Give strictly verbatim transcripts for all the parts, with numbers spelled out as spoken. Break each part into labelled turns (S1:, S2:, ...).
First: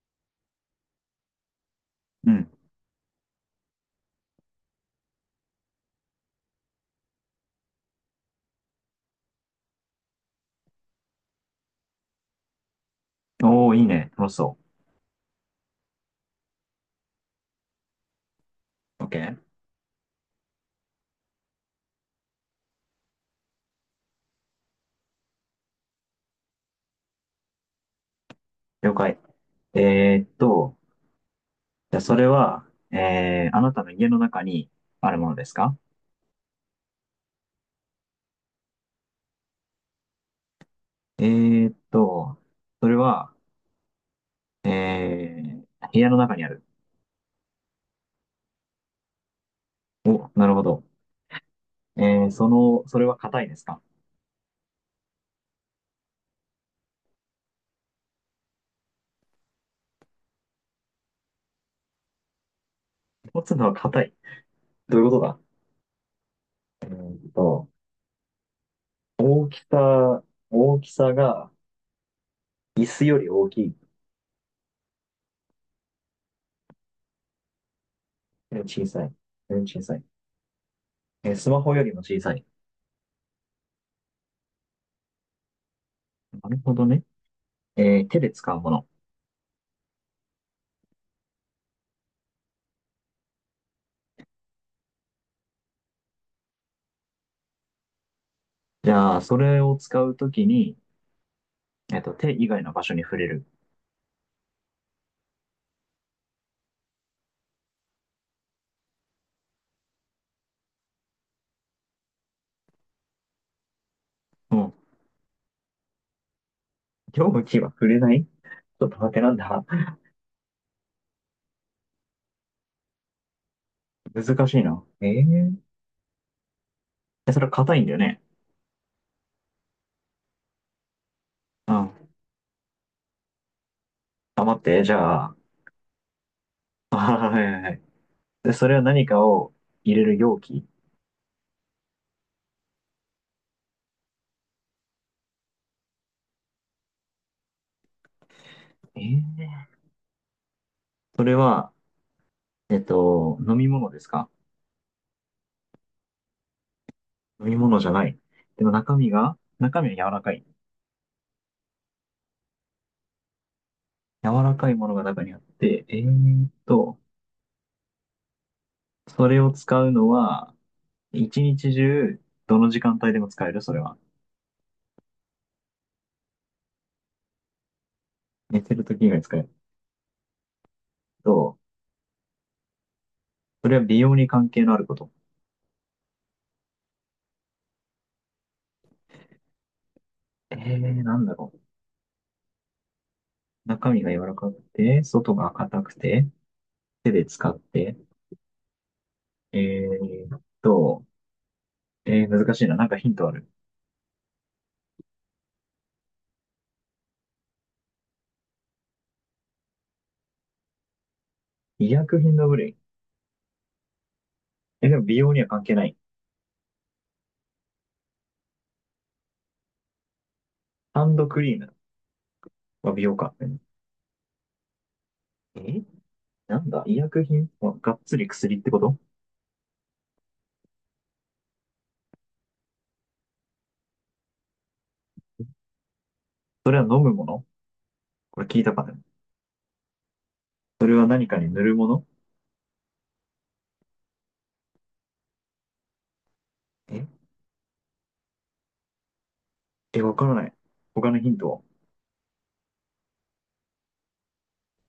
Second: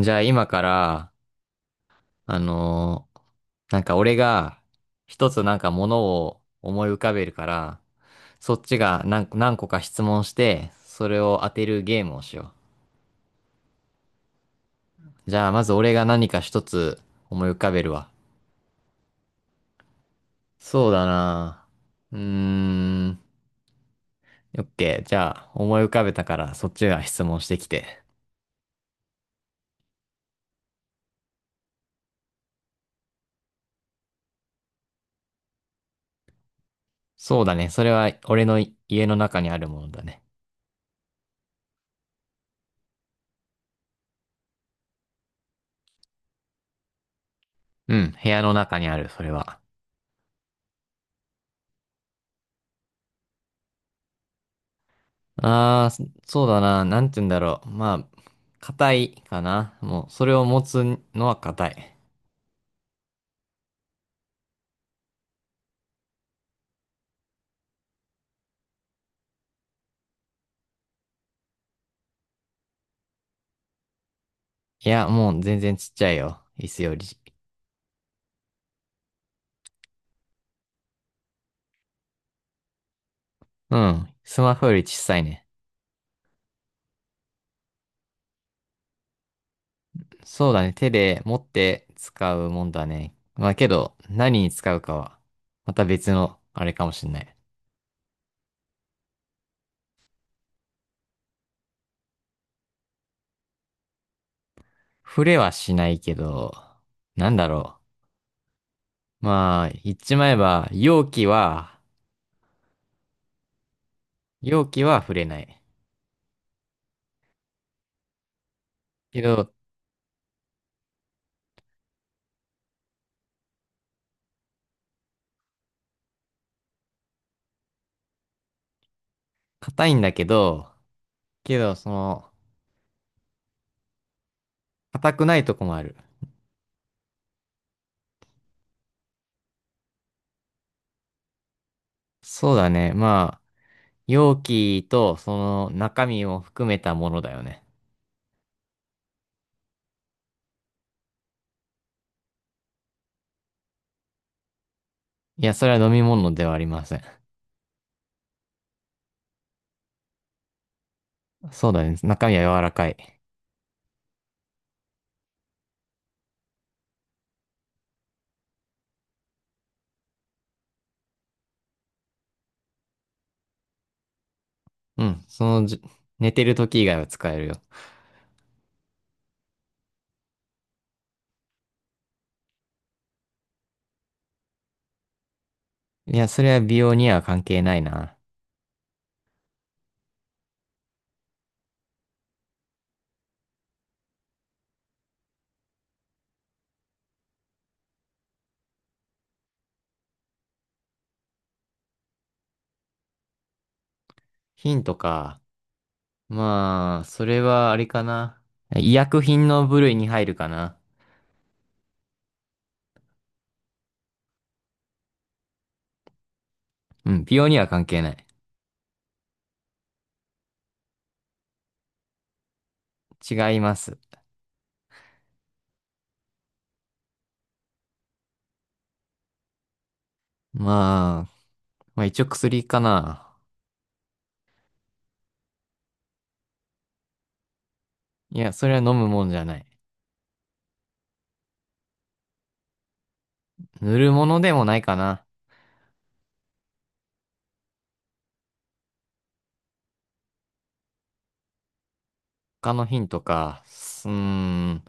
S1: じゃあ今から、
S2: う
S1: あ
S2: ん。
S1: のーなんか俺が一つなんかものを思い浮かべるから、そっちが何、何個か質問して、それを当てるゲームをしよ
S2: おー、いいね。楽しそ
S1: う。じゃあまず俺が何か一つ思い浮かべるわ。
S2: う。OK。
S1: そうだな。うーん。オッケー。じゃあ思い浮かべたからそっちが質問してきて。
S2: 了解。えーっと、じゃあそれは、えー、あなたの家の中にあるものですか？
S1: そうだね。それは俺の家の中にあるものだね。
S2: えーっと、それは、えー、部屋の中にある。
S1: うん。部屋の中にある、それは。
S2: お、なるほど。えー、その、それは硬いですか？
S1: ああ、そそうだな。なんて言うんだろう。まあ、硬いかな。もう、それを持つのは硬い。
S2: 持つのは硬い。どういうことだ？えーっと、大きさ、大きさが、椅子より大きい。
S1: いや、もう全然ちっちゃいよ。椅子より。
S2: えー小さい。えー小さい。えースマホよりも小さい。
S1: うん。スマホより小さいね。
S2: なるほどね。えー、手で使うもの。
S1: そうだね。手で持って使うもんだね。まあけど、何に使うかは、また別の、あれかもしんない。
S2: じゃあ、それを使うときに、えっと、手以外の場所に触れる。
S1: 触れはしないけど、なんだろう。まあ、言っちまえば、容器は、
S2: う
S1: 容
S2: ん。
S1: 器は触れない。
S2: 容器は触れない。ちょっと待って、
S1: け
S2: なん
S1: ど、
S2: だ。 難しいな。えーえ、それは硬いんだよね。
S1: 硬いんだけど、け
S2: う
S1: ど、そ
S2: ん。
S1: の、
S2: あ、待って、じ
S1: 硬
S2: ゃ
S1: くな
S2: あ、
S1: いとこもある。
S2: あ、はいはいはい。で、それは何かを入れる容器？
S1: そうだね。まあ、容器とその中身を含めたものだよね。
S2: えーそれは、えっと、飲み物ですか？
S1: いや、それは飲み物ではありません。
S2: 飲み物じゃない。でも中身が、中身は柔らかい。
S1: そうだね。中身は柔らかい。
S2: 柔らかいものが中にあって、えーっと、それを使うのは、一日中、どの時間帯でも使える。それは。
S1: うん。そのじ、寝てる時以外は使えるよ。
S2: 寝てる時以外使えると、それは美容に関係のあること？
S1: いや、それは美容には関係ないな。
S2: えー、なんだろう。中身が柔らかくて、外が硬くて、手で使って、えーっと、えー、難しいな。なんかヒントある？
S1: ヒントか。まあ、それはあれかな。医薬品の部類に入るかな。
S2: 医薬品の部類。え、でも美容には関係ない。
S1: うん。美容には関係ない。
S2: ハンドクリームは美容か。う
S1: 違
S2: ん。
S1: います。
S2: え、なんだ。医薬品はがっつり薬ってこと？
S1: まあ、まあ一応薬かな。
S2: それは飲むもの？
S1: い
S2: これ
S1: や、
S2: 聞い
S1: そ
S2: た
S1: れは
S2: か
S1: 飲
S2: な？
S1: むもんじゃない。
S2: それは何かに塗るもの？
S1: 塗るものでもないかな。
S2: ええ、わからない。他のヒントは？
S1: 他のヒントか。すうーん。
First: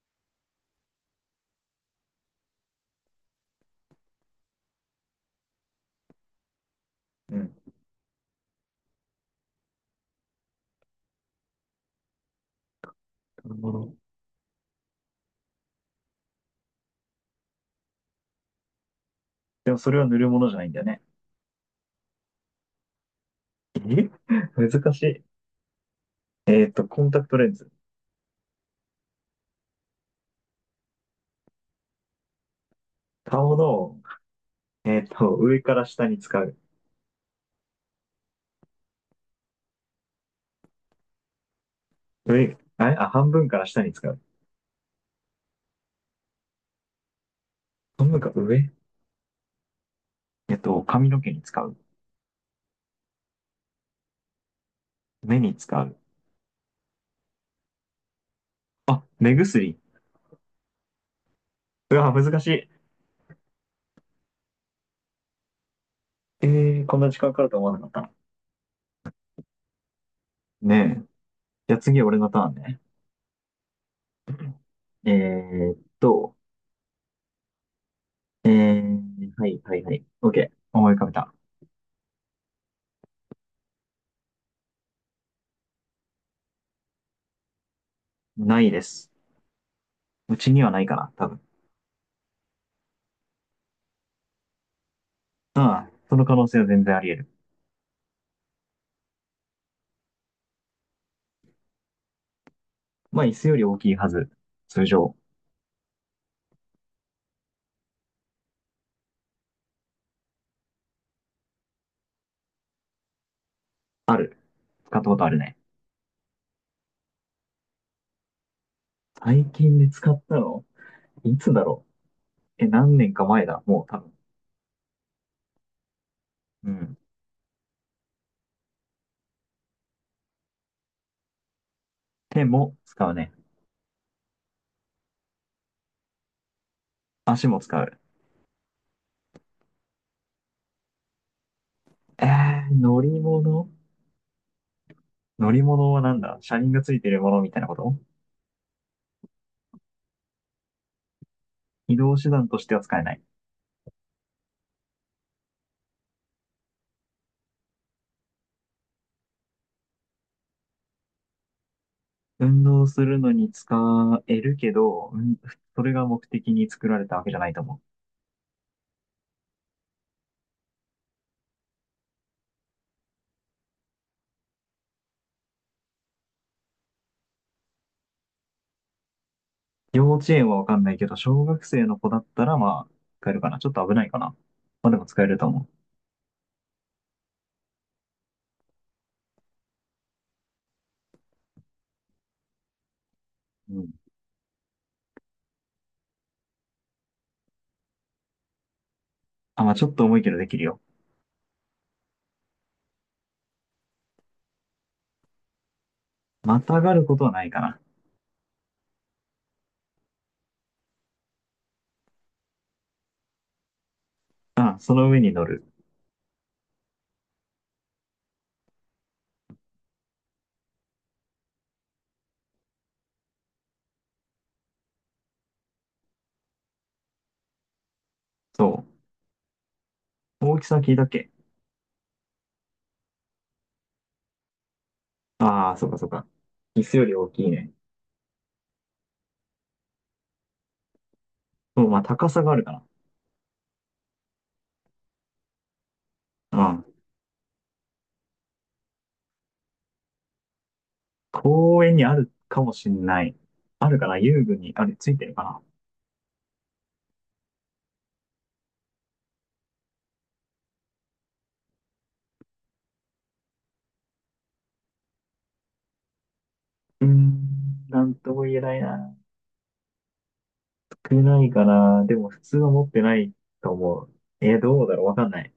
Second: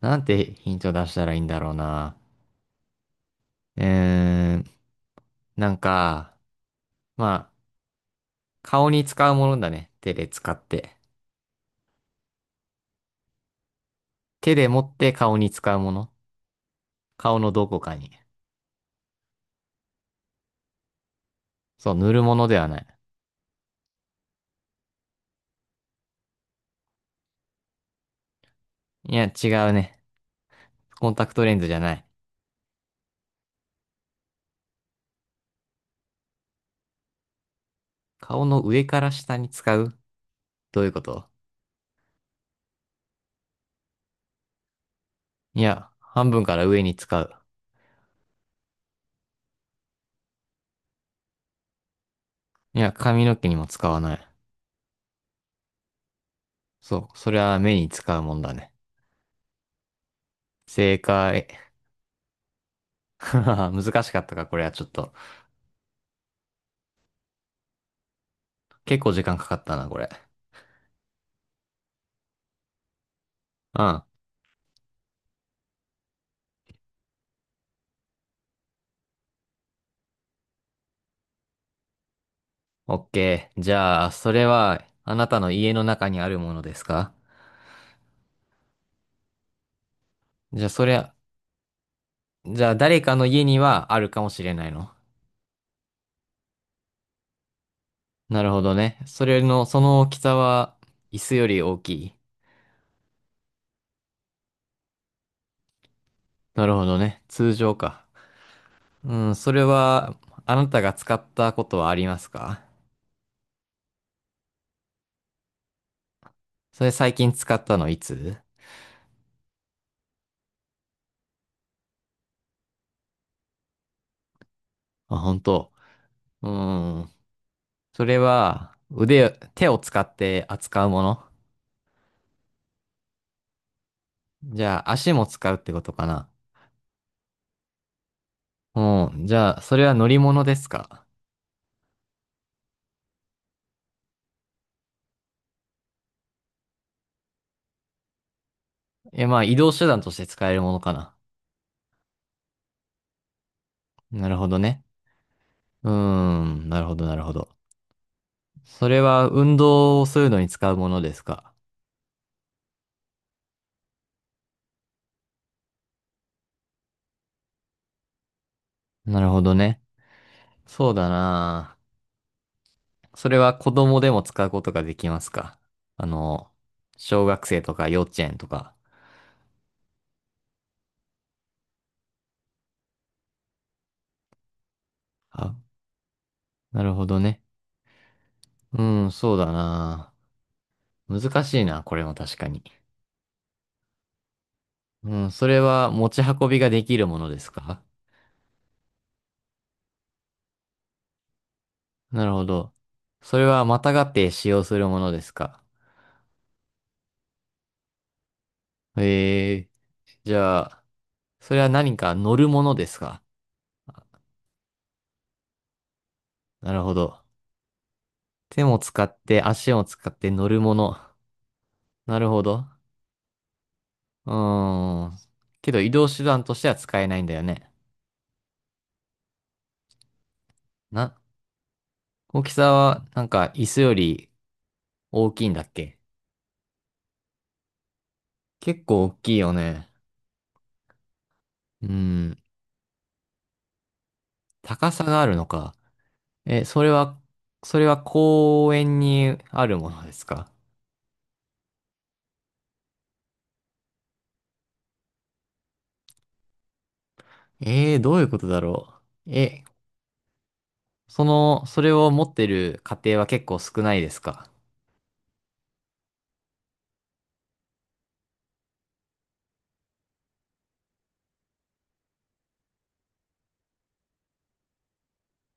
S1: なんてヒント出したらいいんだろうな。うーん。なんか、ま
S2: う
S1: あ、
S2: ん。
S1: 顔に使うものだね。手で使って。
S2: 塗るもの。
S1: 手で持って顔に使うもの。顔のどこかに。
S2: でもそれは塗るものじゃないんだよね。
S1: そう、塗るものではない。
S2: え、難しい。えっと、コンタクトレンズ。
S1: いや、違うね。コンタクトレンズじゃない。
S2: 顔の、えっと、上から下に使う。
S1: 顔の上から下に使う？どういうこと？
S2: 上、あれ、あ、半分から下に使う。
S1: いや、半分から上に使う。
S2: 半分か上？えっと、髪の毛に使う。
S1: いや、髪の毛にも使わない。
S2: 目に使う。
S1: そう、それは目に使うもんだね。
S2: 目薬。
S1: 正解。
S2: うわ、難しい。
S1: 難しかったか、これはちょっと。
S2: えー、こんな時間かかると思わなかったな。
S1: 結構時間かかったな、これ。
S2: ねえ。じゃあ次、俺のターンね。
S1: うん。
S2: えーっと、えー、はいはいはい。OK。思い浮かべた。
S1: オッケー。じゃあ、それは、あなたの家の中にあるものですか？
S2: ないです。うち
S1: じ
S2: に
S1: ゃあ、
S2: はな
S1: そ
S2: い
S1: れ
S2: かな、
S1: は、
S2: 多分。
S1: じゃあ、誰かの家にはあるかもしれないの？
S2: ああ、その可能性は全然あり得る。
S1: なるほどね。それの、その大きさは、椅子より大きい。
S2: まあ、椅子より大きいはず。通常、
S1: なるほどね。通常か。うん、それは、あなたが使ったことはありますか？
S2: 使ったことあるね。
S1: それ最近使ったのいつ？
S2: 最近で使ったの、いつだろう。え、何年か前だ。もう多分。
S1: あ、本当。う
S2: うん。
S1: ん。それは、腕、手を使って扱うもの？
S2: 手も使うね。
S1: じゃあ、足も使うってことかな？
S2: 足も使う。
S1: うん。じゃあ、それは乗り物ですか？
S2: えー、乗り物？乗り物はなんだ。車輪がついてるものみたいなこと？
S1: いや、まあ、移動手段として使えるものかな。
S2: 移動手段としては使えない。
S1: なるほどね。うーん。なるほど、なるほど。それは運動をするのに使うものですか？
S2: 運動するのに使えるけど、うん、それが目的に作られたわけじゃないと思う。
S1: なるほどね。そうだな。それは子供でも使うことができますか？あの、小学生とか幼稚園とか。
S2: 幼稚園はわかんないけど、小学生の子だったら、まあ、使えるかな。ちょっと危ないかな。まあでも使えると
S1: あ、
S2: 思
S1: なるほどね。うん、そうだな。難しいな、これも確かに。
S2: う。うん。
S1: うん、それは持ち運びができるものですか？
S2: あ、まあちょっと重いけどできるよ。
S1: なるほど。それはまたがって使用するものですか？
S2: またがることはないかな。
S1: ええ。じゃあ、それは何か乗るものですか？
S2: あ、その上に乗る。
S1: なるほど。手も使って足も使って乗るもの。なるほど。うーん。けど移動手段としては使えないんだよね。
S2: そう。大きさ聞いたっ
S1: な、
S2: け？
S1: 大きさはなんか椅子より大きいんだっ
S2: ああー、そう
S1: け？
S2: かそうか。椅子より大きいね。
S1: 結構大きいよね。
S2: そ
S1: う
S2: う、まあ高
S1: ーん。
S2: さがあるかな。
S1: 高さがあるのか。
S2: う
S1: え、そ
S2: ん。
S1: れは、それは公園にあるものですか？
S2: 公園にあるかもしんない。あるかな？遊具にある、ついてるかな？
S1: ええー、どういうことだろう。え、その、それを持ってる家庭は結構少ないですか？
S2: うーん、なんとも言えないな。少ないかな。でも普通は持ってないと思う。えー、どうだろう。わかんない。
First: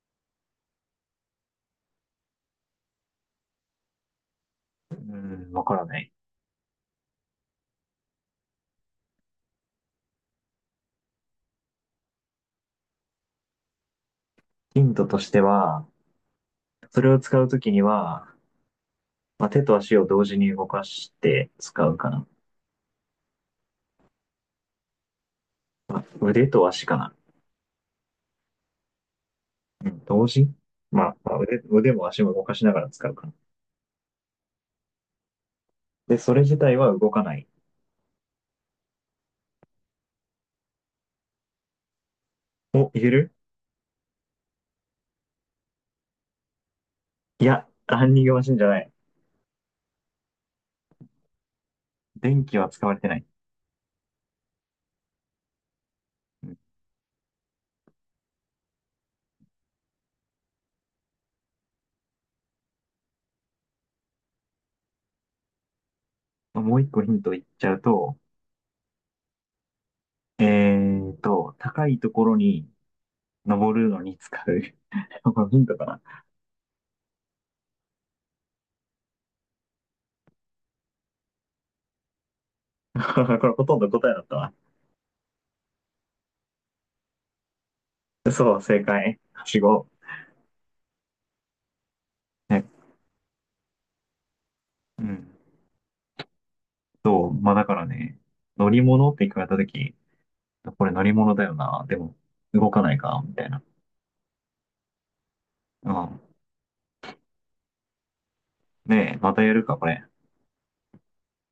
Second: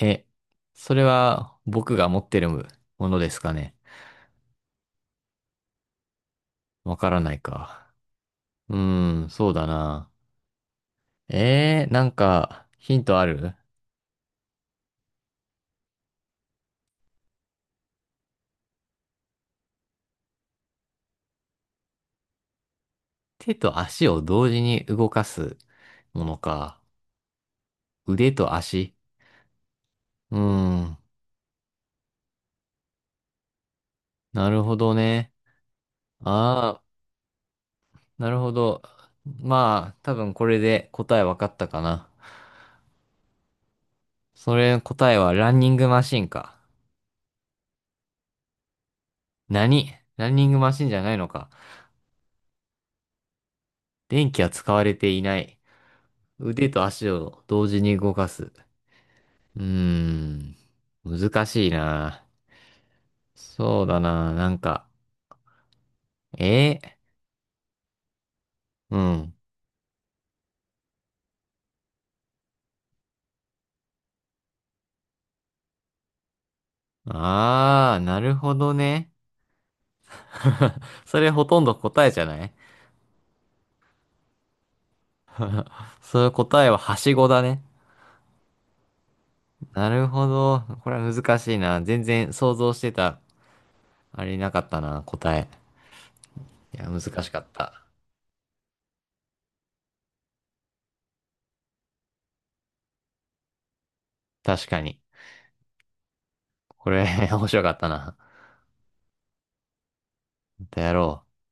S1: え、それは僕が持ってるものですかね。
S2: うーん、わからない。
S1: わからないか。うーん、そうだな。えー、なんか、ヒントある？
S2: ヒントとしては、それを使うときには、まあ、手と足を同時に動かして使うかな。
S1: 手と足を同時に動かすもの
S2: 腕と
S1: か。
S2: 足かな。
S1: 腕と足。
S2: うん、同
S1: うー
S2: 時。
S1: ん、
S2: まあ、まあ腕、腕も足も動かしながら使うか。
S1: なるほどね。
S2: で、それ自体
S1: ああ、
S2: は動かない。
S1: なるほど。まあ、多分これで答えわかったかな。
S2: お、いける？
S1: それの答えはランニングマシンか？
S2: いや、ランニングマシンじゃない。
S1: 何ランニングマシンじゃないのか？
S2: 電気は使われてない。
S1: 電気は使われていない。
S2: うん。
S1: 腕と足を同時に動かす。うーん。難しいな。そうだな。なんか、
S2: も
S1: え
S2: う一個ヒント言っちゃうと、
S1: ー、うん。
S2: えーと、高いところに登るのに使う。これヒントか
S1: あー、なるほどね。それほとんど答えじゃない？
S2: な？ これほとんど答えだったわ。
S1: それ答えははしごだね。
S2: そう、正解。はしご。
S1: なるほど。これは難しいな。全然想
S2: ね、
S1: 像してた、あれなかった
S2: う
S1: な、
S2: ん。
S1: 答え。いや、難
S2: そ
S1: し
S2: う、
S1: かっ
S2: まあだか
S1: た。
S2: らね、乗り物って聞かれたとき、これ乗り物だよな。でも、動かないか、みたいな。
S1: 確かに。
S2: うん。
S1: これ、面白かったな。
S2: ねえ、またやるか、これ。
S1: またやろう。